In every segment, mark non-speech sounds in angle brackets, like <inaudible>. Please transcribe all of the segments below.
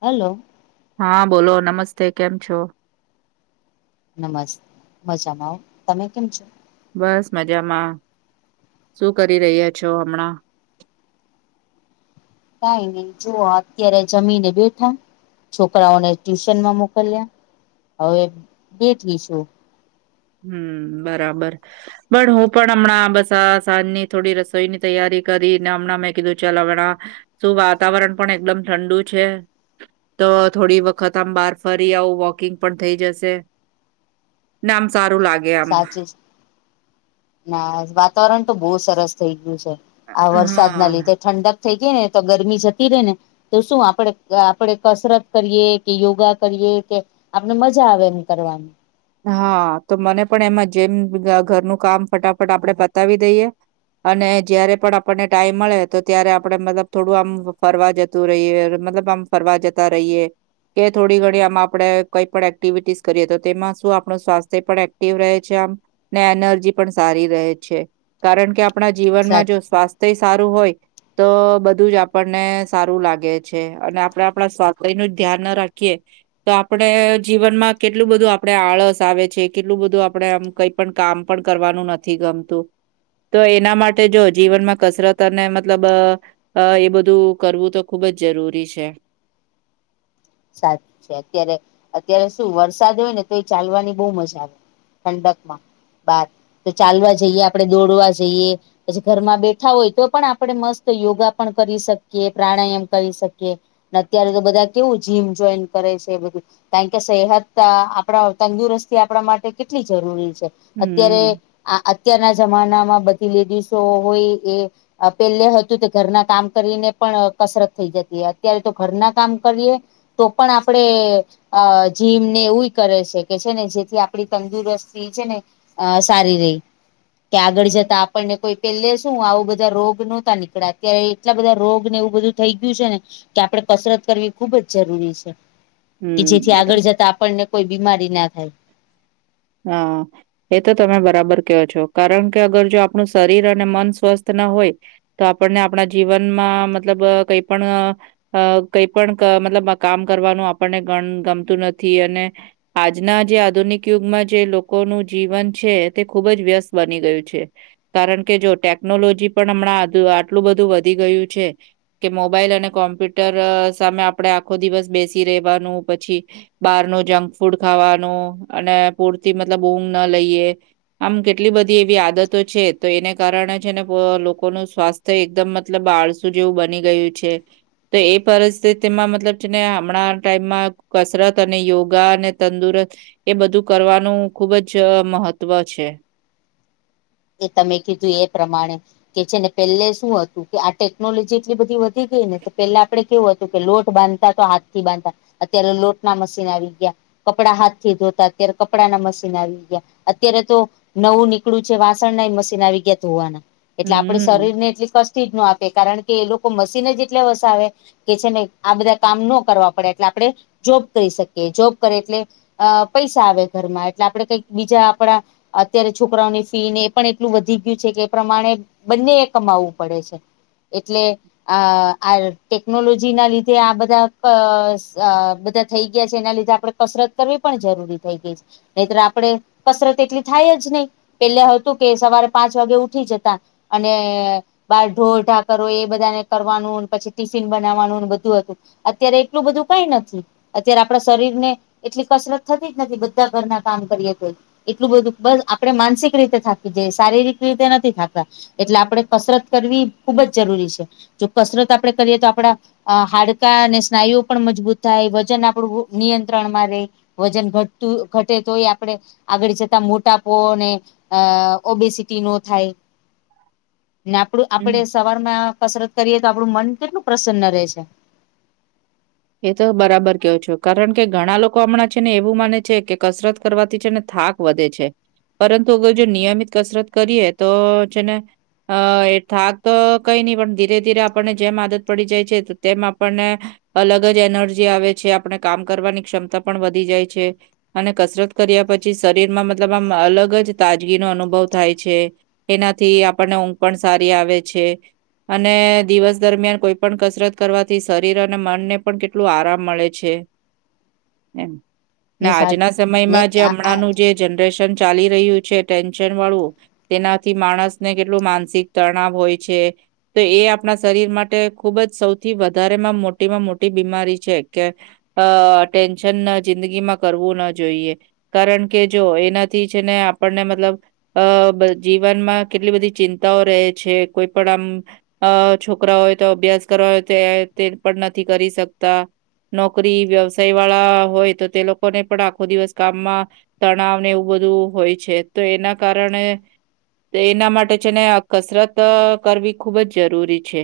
Hello. હા બોલો નમસ્તે કેમ છો? નમસ મજામા. તમે કેમ છો? બસ મજામાં શું કરી રહ્યા છો હમણાં? કાઈ નય જુઓ અત્યારે જમીને બેઠા છોકરાઓને ટ્યુશનમાં મોકલ્યા હવે બેઠી સુ હમ બરાબર. પણ હું પણ હમણાં બસ આ સાંજની થોડી રસોઈની તૈયારી કરીને હમણાં મેં કીધું ચલ હમણાં શું વાતાવરણ પણ એકદમ ઠંડુ છે. તો થોડી વખત આમ બહાર ફરી આવું વોકિંગ પણ થઈ જશે. ના આમ સારું લાગ. સાચી ના વાતાવરણ તો બહુ સરસ થઈ ગયું છે. આ વરસાદના હા લીધે ઠંડક થઈ ગઈ ને તો ગરમી જતી રહેે ને તો શું આપણે આપણેે કસરત કરીએ કે યોગા કરીએ કે આપણે મજા આવે એમ કરવાની. હા તો મને પણ એમાં જેમ ઘરનું કામ ફટાફટ આપણેે બતાવી દઈએ. અને જયારે પણ આપણને ટાઈમ મળે તો ત્યારે આપડે મતલબ થોડું આમ ફરવા જ રહીએ મતલબ આમ ફરવા જતા રહીએ. કે થોડી ઘણી આમાં આપણે કઈ પણ એક્ટિવિટીસ કરીએ તો તેમાં શું આપનુ સ્વાથ્ય પણ એક્ટિવ છે આમ ને એનર્જી પણ સારી રહે છે કારણ કે આપણા સાચી જીવનમાં જો સ્વાસ્થ્ય સારું હોય તો બધું જ આપણને સારું લાગે છે અને આપડ આપણા સ્વાસ્થ્યનું જ ધ્યાન ના રાખીએ તો આપડે જીવનમાં કેટલું બધું આપણે આળસ આવે છે કેટલું બધું આપડે આમ કઈ પણ કામ પણ કરવાનું નથી ગમતું તો એના માટે જો જીવનમાં કસરત અને મતલબ અ એ બધું કરવું તો ખુબ જ જરૂરી છે. સાચ છે અત્યારે અત્યારે શું વરસાદ હોય ને તો એ ચાલવાની બહુ મજા આવે ઠંડકમાં બાર તો ચાલવા જઈએ આપણે દોડવા જઈએ પછી ઘરમાં બેઠા હોય તો પણ આપણે મસ્ત યોગા પણ કરી શકીએ પ્રાણાયામ કરી શકીએ. ને અત્યારે તો બધા કેવું જીમ જોઈન કરે છે બધું કારણ કે સેહત આપણા તંદુરસ્તી આપણા માટે કેટલી જરૂરી છે. અત્યારે હમ, આ અત્યારના જમાનામાં બધી લેડીસો હોય એ પેલે હતું તો ઘરના કામ કરીને પણ કસરત થઈ જતી અત્યારે તો ઘરના કામ કરીએે તો પણ આપડે અ જીમ ને એવું કરે છે કે છે ને જેથી આપડી તંદુરસ્તી છે ને અ સારી રહી કે આગળ જતા આપણને કોઈ પેલે શું આવું બધા રોગ નહોતા નીકળ્યા ત્યારે એટલા બધા રોગ ને એવું બધું થઈ ગયું છે ને કે આપડે કસરત કરવી ખુબ જ જરૂરી છે કે હમ. જેથી એ તો આગળ જતા આપણને કોઈ બીમારી ના થાય. હા. એ તો તમે બરાબર ક્યો છો કારણ કે અગર જો આપણું શરીર અને મન સ્વસ્થ ના હોય તો આપણને આપણા જીવનમાં મતલબ કઈ પણ અ કઈ પણ મતલબ કામ કરવાનું આપણને ગ ગમતું નથી અને આજના જે આધુનિક યુગમાં જે લોકોનું જીવન છે તે ખુબ જ વ્યસ્ત બની ગયું છે. કારણ કે જો ટેકનોલોજી પણ હમણાં આટલું બધું વધી ગયું છે. કે મોબાઈલ અને કોમ્પ્યુટર સામે આપડે આખો દિવસ બેસી રહેેવાનું પછી બારનું જંક ફૂડ ખાવાનું અને પૂરતી મતલબ ઊંઘ ના લઈએ આમ કેટલી બધી એવી આદતો છે તો એને કારણે છે ને લોકોનું સ્વાસ્થ્ય તો એકદમ મતલબ આળસું જેવું બની ગયું છે તો એ પરિસ્થિતિમાં મતલબ છે ને હમણાં ટાઈમમાં કસરત અને યોગા અને તંદુરસ્ત એ બધું કરવાનું ખુબ જ મહત્વ છે એ તમે કીધું એ પ્રમાણે કે છે ને પેલે શું હતું કે આ ટેકનોલોજી એટલી બધી વધી ગઈ ને તો પેલા આપડે કેવું હ લોટ બાંધતા તો હાથ થી બાંધતા અત્યારે લોટ ના મશીન આવી ગયા કપડા હાથ થી ધોતા અત્યારે કપડાના મશીન આવી ગયા અત્યારે તો નવું નીકળું છે વા મશીન આવી ગયા હોવાના એટલે આપડે હમ્મ. શરીર ને એટ કસ થી જ ન આપે કારણ કે એ લોકો મશીને જેટલે વસાવે કે છે ને આ બધા કામ ન કરવા પડે એટલે આપડે જોબ કરી શકીએ જોબ કરે એટલે અ પૈસા આવે ઘરમાં એટલે આપડે કઈક બીજા આપડા અત્યારે છોકરાઓની ફી ને પણ એટલું વધી ગયું છે કે એ પ્રમાણે બંને એ કમાવવું પડે છે એટલે અ આ ટેકનોલોજી ના લીધે આ બધા બધા થઈ ગયા છે એના લીધે આપડે કસરત પણ જરૂરી થઈ ગઈ છે નહી આપડે કસરત એટલી થાય જ નહી પેલા તું કે સવારે પાંચ વાગે ઉઠી જતા અને બાર ઢોરઢા કરો એ બધાને કરવાનું પછી ટિફિન બનાવવાનું બધું હતું અત્યારે એટલું બધું કઈ નથી અત્યારે આપડા શરીર ને એટલી કસરત થતી જ નથી બધા ઘરના કામ કરીએ તો એટલું બધું બસ આપડે માનસિક રીતે થા કે જે શારીરિક રીતે નથી થાતા એટલે આપડે કસરત કરવી ખુબ જ જરૂરી છે જો કસરત આપડે કરીએ તો આપડા અ હાડકા અને સ્નાયુઓ પણ મજબૂત થાય વજન આપદુ નિયંત્રણ માં રેય વજન ઘટતું ઘટે તો એ આપડે આગળ જતા મોટાપો ને અ ઓબીસિટી ન થાય ને આપડું હમ્મ. આપડે સવાર માં કસરત કરીએ તો આપડું મન કેટલું પ્રસન્ન રહે છે એ તો બરાબર કેવો છો કારણ કે ઘણા લોકો હમણાં છે ને એવું માને છે કે કસરત કરવાથી છે ને થાક વધે છે પરંતુ અગર જો નિયમિત કસરત કરીએ તો છેને અ એ થાક તો કઈ નહી પણ ધીરે ધીરે આપણને જેમ આદત પડી જાય છે તેમ આપણને. અલગ જ એનર્જી આવે છે આપણે કામ કરવાની ક્ષમતા પણ વધી જાય છે. અને કસરત કર્યા પછી શરીરમાં મતલબ આમ અલગ જ તાજગીનો અનુભવ થાય છે. એનાથી આપણને ઊંઘ પણ સારી આવે છે. અને દિવસ દરમિયાન કોઈ પણ કસરત કરવાથી શરીર અને મ ને પણ કેટલું આરામ મળે છે એમ. ને આજના ને સમયમાં જે આ હમણાંનું જે જનરેશન ચાલી રહ્યું છે ટેન્શન વાળું તેનાથી માણસને કેટલું માનસિક તણાવ હોય છે. તો એ આપણા શરીર માટે ખુબ જ સૌથી વધારે માં મો મોટીમાં મોટી બીમારી છે કે ટેન્શન જિંદગીમાં કરવું ના જોઈએ. કારણ કે જો એનાથી છે ને આપણને મતલબ અ જીવનમાં કેટલી બધી ચિંતાઓ રહે છે કોઈ પણ આમ અ છોકરા હોય તો અભ્યાસ કરવા હોય તો તે પણ નથી કરી શકતા. નોકરી વ્યવસાય વાળા હોય તો તે લોકોને પણ આખો દિવસ કામમાં તણાવ ને એવું બધું હોય છે તો એના કારણે. તો એના માટે છે ને કસરત કરવી ખુબ જ જરૂરી છે.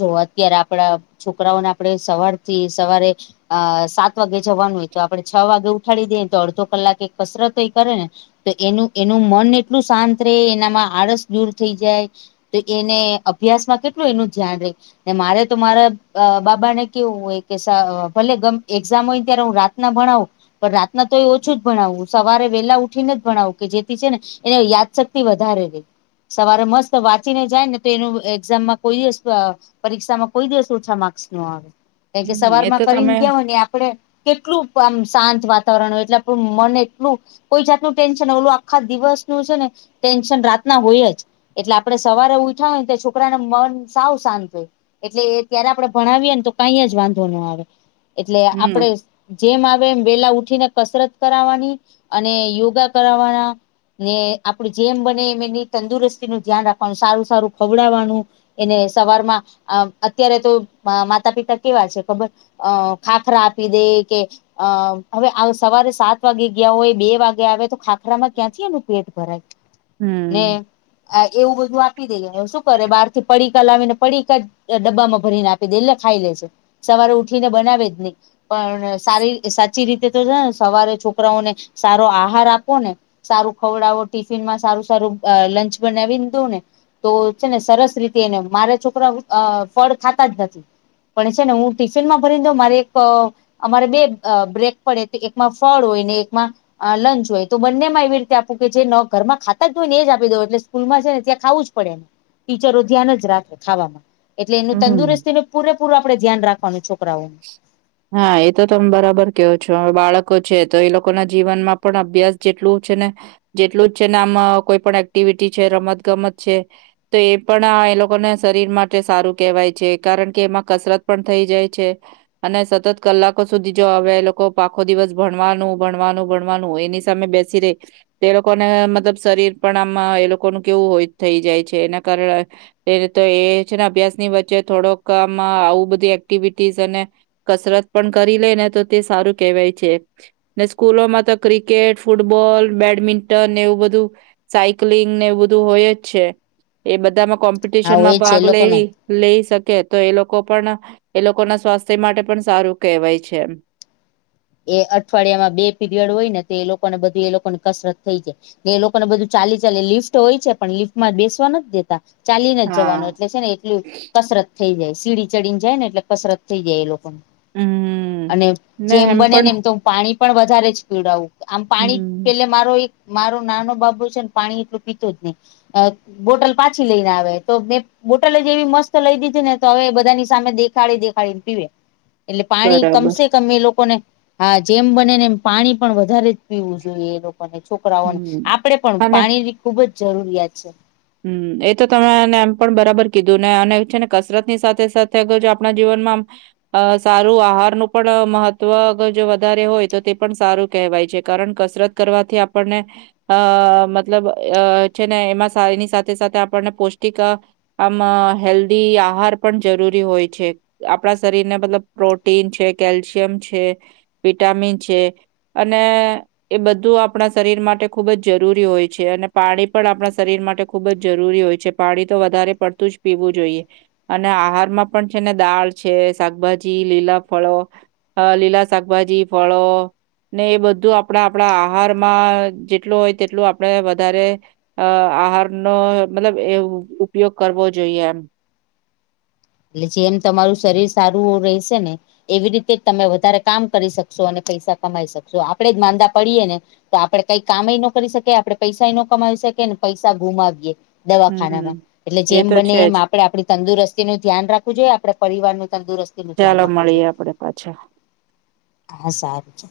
જો અત્યારે આપડા છોકરાઓને આપડે સવારથી સવારે. અ સાત વાગે જવાનું હોય તો આપડે છ વાગે ઉઠાડી દઈએ તો અડધો કલાક કસરતો એ કરે ને તો એનું એનું મન એટલું શાંત રહે એનામાં આળસ દૂર થઈ જાય. તો એને અભ્યાસ માં કેટલું એનું ધ્યાન રે ને મારે તો મારા બાબા ને કેવું હોય કે ભલે એક્ઝામ હોય ને ત્યારે હું રાત ના ભણાવું. પણ રાતના તો એ ઓછું જ ભણાવું સવારે વેલા ઉઠીને જ ભણાવું કે જેથી છે ને એને યાદશક્તિ વધારે રે સવારે મસ્ત વાંચી ને જાય ને તો એનું એક્ઝામમાં કોઈઅ જ અ પરીક્ષામાં કોઈ દિવસ ઓછા માર્ક્સ ન આવે કારણ કે હમ, સવાર એ માં તો ફરીને તમે ગયા હોય ને તો આપડે કેટલું આમ શાંત વાતાવરણ હોય એટલે આપણું મન એટલું કોઈ જાતનું ટેન્શન ઓલું આખા દિવસનું છે ને ટેન્શન રાતના હોય જ એટલે આપડે સવારે ઉઠા હોય ને તો છોકરાને મન સાવ શાંત હોય એટલે એ ત્યારે આપડણે ભણાવીએ ને તો કઈ જ વાંધો ના આવે. એટલે હમ, આપડે જેમ આવે એમ વેલા ઉઠીને કસરત કરાવવાની અને યોગા કરાવવાના ને આપડે જેમ બને એમ એની તંદુરસ્તી નું ધ્યાન રાખવાનું સારું સારું ખવડાવવાનું એને સવારમાં અત્યારે તો માતા પિતા કેવા છે ખબર અ ખાખરા આપી દે કે અ હવે સવારે સાત વાગે ગયા હોય બે વાગે આવે તો ખાખરામાં ક્યાંથી એનું પેટ ભરાય. <inaudible> ને એવું બધું આપી દે શું કરે બાર થી પડીકા લાવીને પડીકા ડબ્બા માં ભરીને આપી દે એટલે ખાઈ લે જે સવારે ઉઠીને બનાવે જ ની પણ સારી સાચી રીતે છે ને સવારે છોકરાઓને સારો આહાર આપો ને સારું ખવડાવો ટિફિન માં સારું સારું અ લંચ બનાવીને દઉ ને તો છે ને સરસ રીતે હેને મારા છોકરા ફળ ખાતા જ નથી. પણ છે ને હું ટિફિન માં ભરી દઉ મારી એક અ અમારે બે અ બ્રેક પડે તો એકમાં ફળ હોય ને એકમાં હ લંચ હોય તો બંને માં એવી રીતે આપું કે જે ઘરમાં ન ખાતા જ હોય ને એ જ આપીઉ એટલે સ્કૂલમાં છે નેયાં ખાવું જ પડે. ચરો ધ્યાન જ રાખે ખાવામાં એટલે એનું હમ. તંદુરસ્તીને પૂરેપૂરું આપડે ધ્યાન રાખવાનું છોકરાઓનું. <inaudible> હા એ તો તમે બરાબર કહો છો હવે બાળકો છે તો એ લોકો ના જીવનમાં પણ અભ્યાસ જેટલું છે ને જેટલું જ છેને આમ કોઈ પણ એક્ટિવિટી છે રમત ગમત છે. તો એ પણ આ એ લોકોને શરીર માટે સારું કેહેવાય છે કારણ કે એમાં કસરત પણ થઇ જાય છે. અને સતત કલાકો સુધી જો આવે એ લોકો આખો દિવસ ભણવાનું ભણવાનું ભણવાનું એની સામે બેસ સી રે તે એ લોકોને મતલબ શરીર પણ આમાં એ લોકોનું કેવું હોય થઈ જાય છે એના કારણે એ તો એ છે ને અભ્યાસ ની વચ્ચે થોડોક આમ આવું બધી એક્ટિવિટી સ અને કસરત પણ કરી લે ને તો તે સારું કેહેવાય છે ને સ્કૂલોમાં તો ક્રિકેટ ફૂટબોલ બેડમિન્ટન એવું બધું સાયક્લિંગ ને એવું બધું હોય જ છે એ બધામાં હા કોમ્પિટિશન એ માં છે એ ભાગ લઈ લોકોનું લઈ શકે તો એ લોકો પણ એ લોકો ના સ્વાસ્થ્ય માટે પણ સારું કહેવાય છે. એ અઠવાડિયામાં બે પીરિયડ હોય ને તો એ લોકોને બધું એ લોકો ની કસરત થઈ જાય એ લોકોને બધું ચાલી ચાલી લિફ્ટ હોય છે પણ લિફ્ટમાં બેસવા નથી દેતા. ચાલીને જ હા જવાનું એટલે છે ને એટલું કસરત થઈ જાય સીડી ચડીને જાય ને એટલે કસરત થઈ જાય એ લોકોને હમ અને ને જેમ એમ બને પણ ને એમ તો હું પાણી પણ વધારે જ પીવડાવું આમ પાણી હમ પેલે મારો એક મારો નાનો બાબુ છે ને પાણી એટલું પીતો જ નહી અ બોટલ પાછી લઈને આવે તો મે બોટલે જ એવી મસ્ત લઈ દીધી ને તો હવે એ બધાની સામે દેખાડી દેખાડીને પીવે એટલે પાણી બરાબર કમસે કમ એ લોકો ને હા જેમ બને ને એમ પાણી પણ વધારે જ પીવું જોઈએ એ લોકો ને છોકરાઓને હમ આપડે પણ અને પાણીની ખુબ જ જરૂરિયાત છે. હમ એ તો તમેને એમ પણ બરાબર કીધું ને અને છે ને કસરત ની સાથે સાથે અગર જો આપણા જીવનમાં આમ અ સારું આહારનું પણ મહત્વ જો વધારે હોય તો તે પણ સારું કહેવાય છે કારણ કસરત કરવાથી આપણને અ મતલબ છે ને એમાંશ. એની સાથે સાથે આપણને પૌષ્ટિક આ આમાં હેલ્ધી આહાર પણ જરૂરી હોય છે. આપણા શરીરને મતલબ પ્રોટીન છે કેલ્શિયમ છે વિટામિન છે. અને એ બધું આપણા શરીર માટે ખુબ જ જરૂરી હોય છે અને પાણી પણ આપણા શરીર માટે ખુબ જ જરૂરી હોય છે પાણી તો વધારે પડતું જ પીવું જોઈએ. અને આહારમાં પણ છે ને દાળ છે શાકભાજી લીલા ફળો. હ લીલા શાકભાજી ફળો ને એ બધું આપણા આપણા આહારમાં જેટલું હોય તેટલું આપણેે વધારે. અ આહારનો મતલબ એ ઉપયોગ કરવો જોઈએ એમ એટલે જેમ તમારું શરીર સારું રહેશે ને. એવી રીતે જ તમે વધારે કામ કરી શકશો અને પૈસા કમાઈ શકશો આપણેે જ માંદા પડીએ ને. તો આપડણે કઈક કામ ન કરી શકી આપડણે પૈસા ન કમાવી શકીએ ને પૈસા ગુમાવીએ દવાખાનામાં હમ્મ. એટલે એ જેમ તો બને છે એમ જ. આપડે આપણી તંદુરસ્તી નુ ન રાખવું જોઈએ આપડણે પરિવાર ન તંદુરસ્તી નું ધ્યાન ચાલો રાખવું મળીએ જોઈએ. આપડે પાછા. હા સારું છે.